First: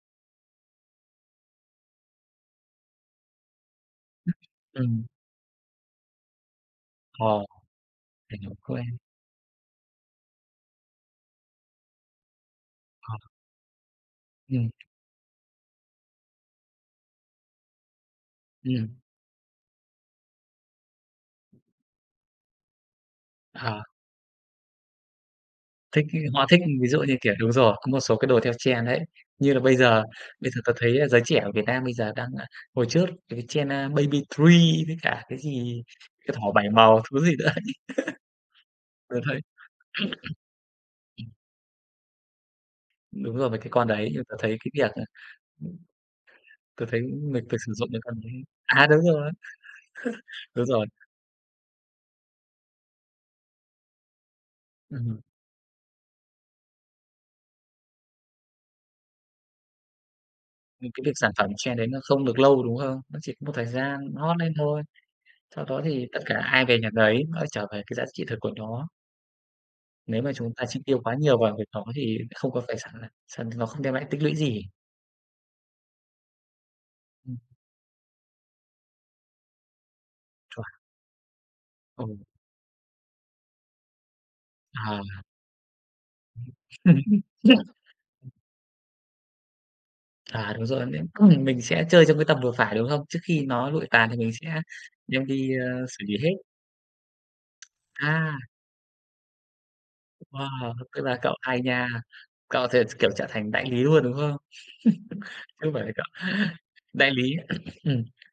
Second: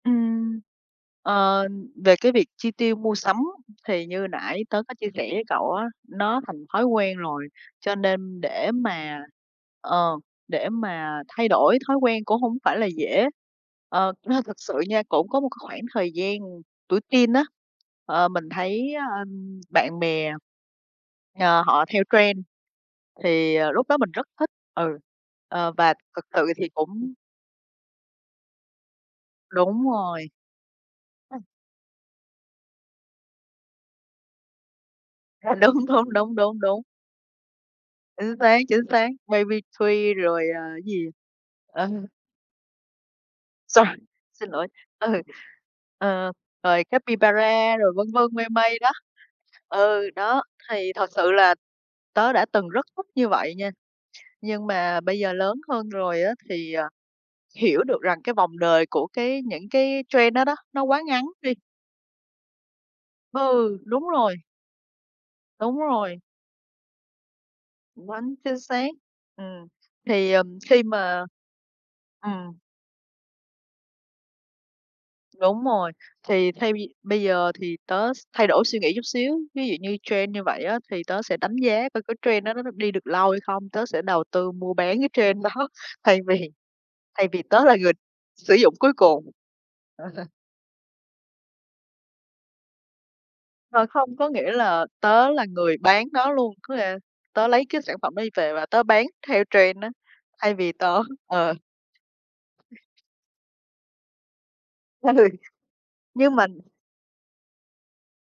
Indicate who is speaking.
Speaker 1: Ừm, ờ, về cái việc chi tiêu mua sắm thì như nãy tớ có
Speaker 2: Ừm.
Speaker 1: chia sẻ với cậu á, nó thành thói quen
Speaker 2: Ồ.
Speaker 1: rồi, cho nên để
Speaker 2: [unintelligible]
Speaker 1: mà ờ, để mà thay đổi thói quen cũng hổng phải là dễ, ờ. Ơ, thực
Speaker 2: Ừm.
Speaker 1: sự nha, cũng có một cái khoảng thời gian tuổi teen á, ờ, mình
Speaker 2: Ừm.
Speaker 1: thấy, ơ, bạn bè, ờ, họ theo trend, thì, ờ,
Speaker 2: Ờ.
Speaker 1: lúc đó mình rất thích ừ, ờ, và
Speaker 2: Thích ấy
Speaker 1: thực sự
Speaker 2: họ thích,
Speaker 1: thì
Speaker 2: ví dụ
Speaker 1: cũng
Speaker 2: như, kiểu đúng rồi, có một số cái đồ theo trend đấy, như là bây
Speaker 1: Đúng
Speaker 2: giờ
Speaker 1: rồi.
Speaker 2: bây giờ tớ thấy giới trẻ ở Việt Nam bây giờ đang, ơ, hồi trước cái trend Baby Three với cả cái
Speaker 1: À,
Speaker 2: gì
Speaker 1: đúng, đúng, đúng,
Speaker 2: cái thỏ
Speaker 1: đúng,
Speaker 2: bảy
Speaker 1: đúng.
Speaker 2: màu, thứ gì nữa
Speaker 1: Chính xác, chính xác,
Speaker 2: Tớ thấy
Speaker 1: Baby Three rồi, à cái gì, ờ.
Speaker 2: Đúng rồi, mấy cái
Speaker 1: Sorr
Speaker 2: con đấy người ta
Speaker 1: xin
Speaker 2: thấy
Speaker 1: lỗi
Speaker 2: cái việc, ờ
Speaker 1: ừ, ờ, rồi
Speaker 2: Tớ thấy người ta sử
Speaker 1: Capybara,
Speaker 2: dụng
Speaker 1: rồi
Speaker 2: mấy
Speaker 1: vân
Speaker 2: con
Speaker 1: vân,
Speaker 2: đấy
Speaker 1: mây mây
Speaker 2: à,
Speaker 1: đó.
Speaker 2: đúng rồi,
Speaker 1: Ừ, đó,
Speaker 2: đúng rồi.
Speaker 1: thì thật sự là tớ đã từng rất thích như vậy nha, nhưng mà bây
Speaker 2: Ừm.
Speaker 1: giờ lớn hơn rồi á thì, ờ, hiểu được rằng cái vòng đời của cái những cái trend đó đó, nó
Speaker 2: Ừm,
Speaker 1: quá
Speaker 2: cái việc
Speaker 1: ngắn
Speaker 2: sản phẩm
Speaker 1: đi.
Speaker 2: trend đấy nó không được lâu, đúng không? Nó chỉ có một thời
Speaker 1: Ừ,
Speaker 2: gian
Speaker 1: đúng rồi.
Speaker 2: hot lên thôi, sau
Speaker 1: Đúng
Speaker 2: đó thì tất
Speaker 1: rồi.
Speaker 2: cả ai về nhà nấy, nó lại trở về cái giá trị
Speaker 1: Quá
Speaker 2: thực của
Speaker 1: chính xác,
Speaker 2: nó.
Speaker 1: ừm.
Speaker 2: Nếu
Speaker 1: Thì,
Speaker 2: mà
Speaker 1: ờ,
Speaker 2: chúng ta chi
Speaker 1: khi
Speaker 2: tiêu quá
Speaker 1: mà
Speaker 2: nhiều vào việc đó thì không
Speaker 1: ừm.
Speaker 2: có phải sàng sàng nó không đem lại tích lũy gì.
Speaker 1: Đúng rồi, thì thay vì bây giờ thì tớ s thay đổi suy nghĩ chút xíu, ví dụ như trend như vậy
Speaker 2: Chuẩn.
Speaker 1: á thì tớ sẽ đánh giá coi cái
Speaker 2: Ừ.
Speaker 1: trend đó nó đi được lâu hay không, tớ sẽ đầu tư mua bán
Speaker 2: Ờ.
Speaker 1: cái trend đó thay vì thay vì tớ là người sử dụng cuối cùng.
Speaker 2: À, đúng rồi, mình cứ mình mình sẽ chơi trong cái tầm vừa phải, đúng không? Trước khi nó
Speaker 1: Ờ,
Speaker 2: lụi tàn
Speaker 1: không,
Speaker 2: thì
Speaker 1: có
Speaker 2: mình
Speaker 1: nghĩa
Speaker 2: sẽ
Speaker 1: là
Speaker 2: đem
Speaker 1: tớ là
Speaker 2: đi,
Speaker 1: người
Speaker 2: ơ, xử
Speaker 1: bán
Speaker 2: lý
Speaker 1: nó
Speaker 2: hết.
Speaker 1: luôn, có nghĩa tớ lấy cái sản phẩm đó đi
Speaker 2: À.
Speaker 1: về và tớ bán theo trend á, thay vì
Speaker 2: Wow,
Speaker 1: tớ
Speaker 2: tức là cậu
Speaker 1: ờ.
Speaker 2: hay nha, cậu thì ch kiểu, trở thành đại lý luôn, đúng không? Chứ
Speaker 1: Ừ,
Speaker 2: không phải là cậu
Speaker 1: nhưng mà
Speaker 2: đại lý, ừm.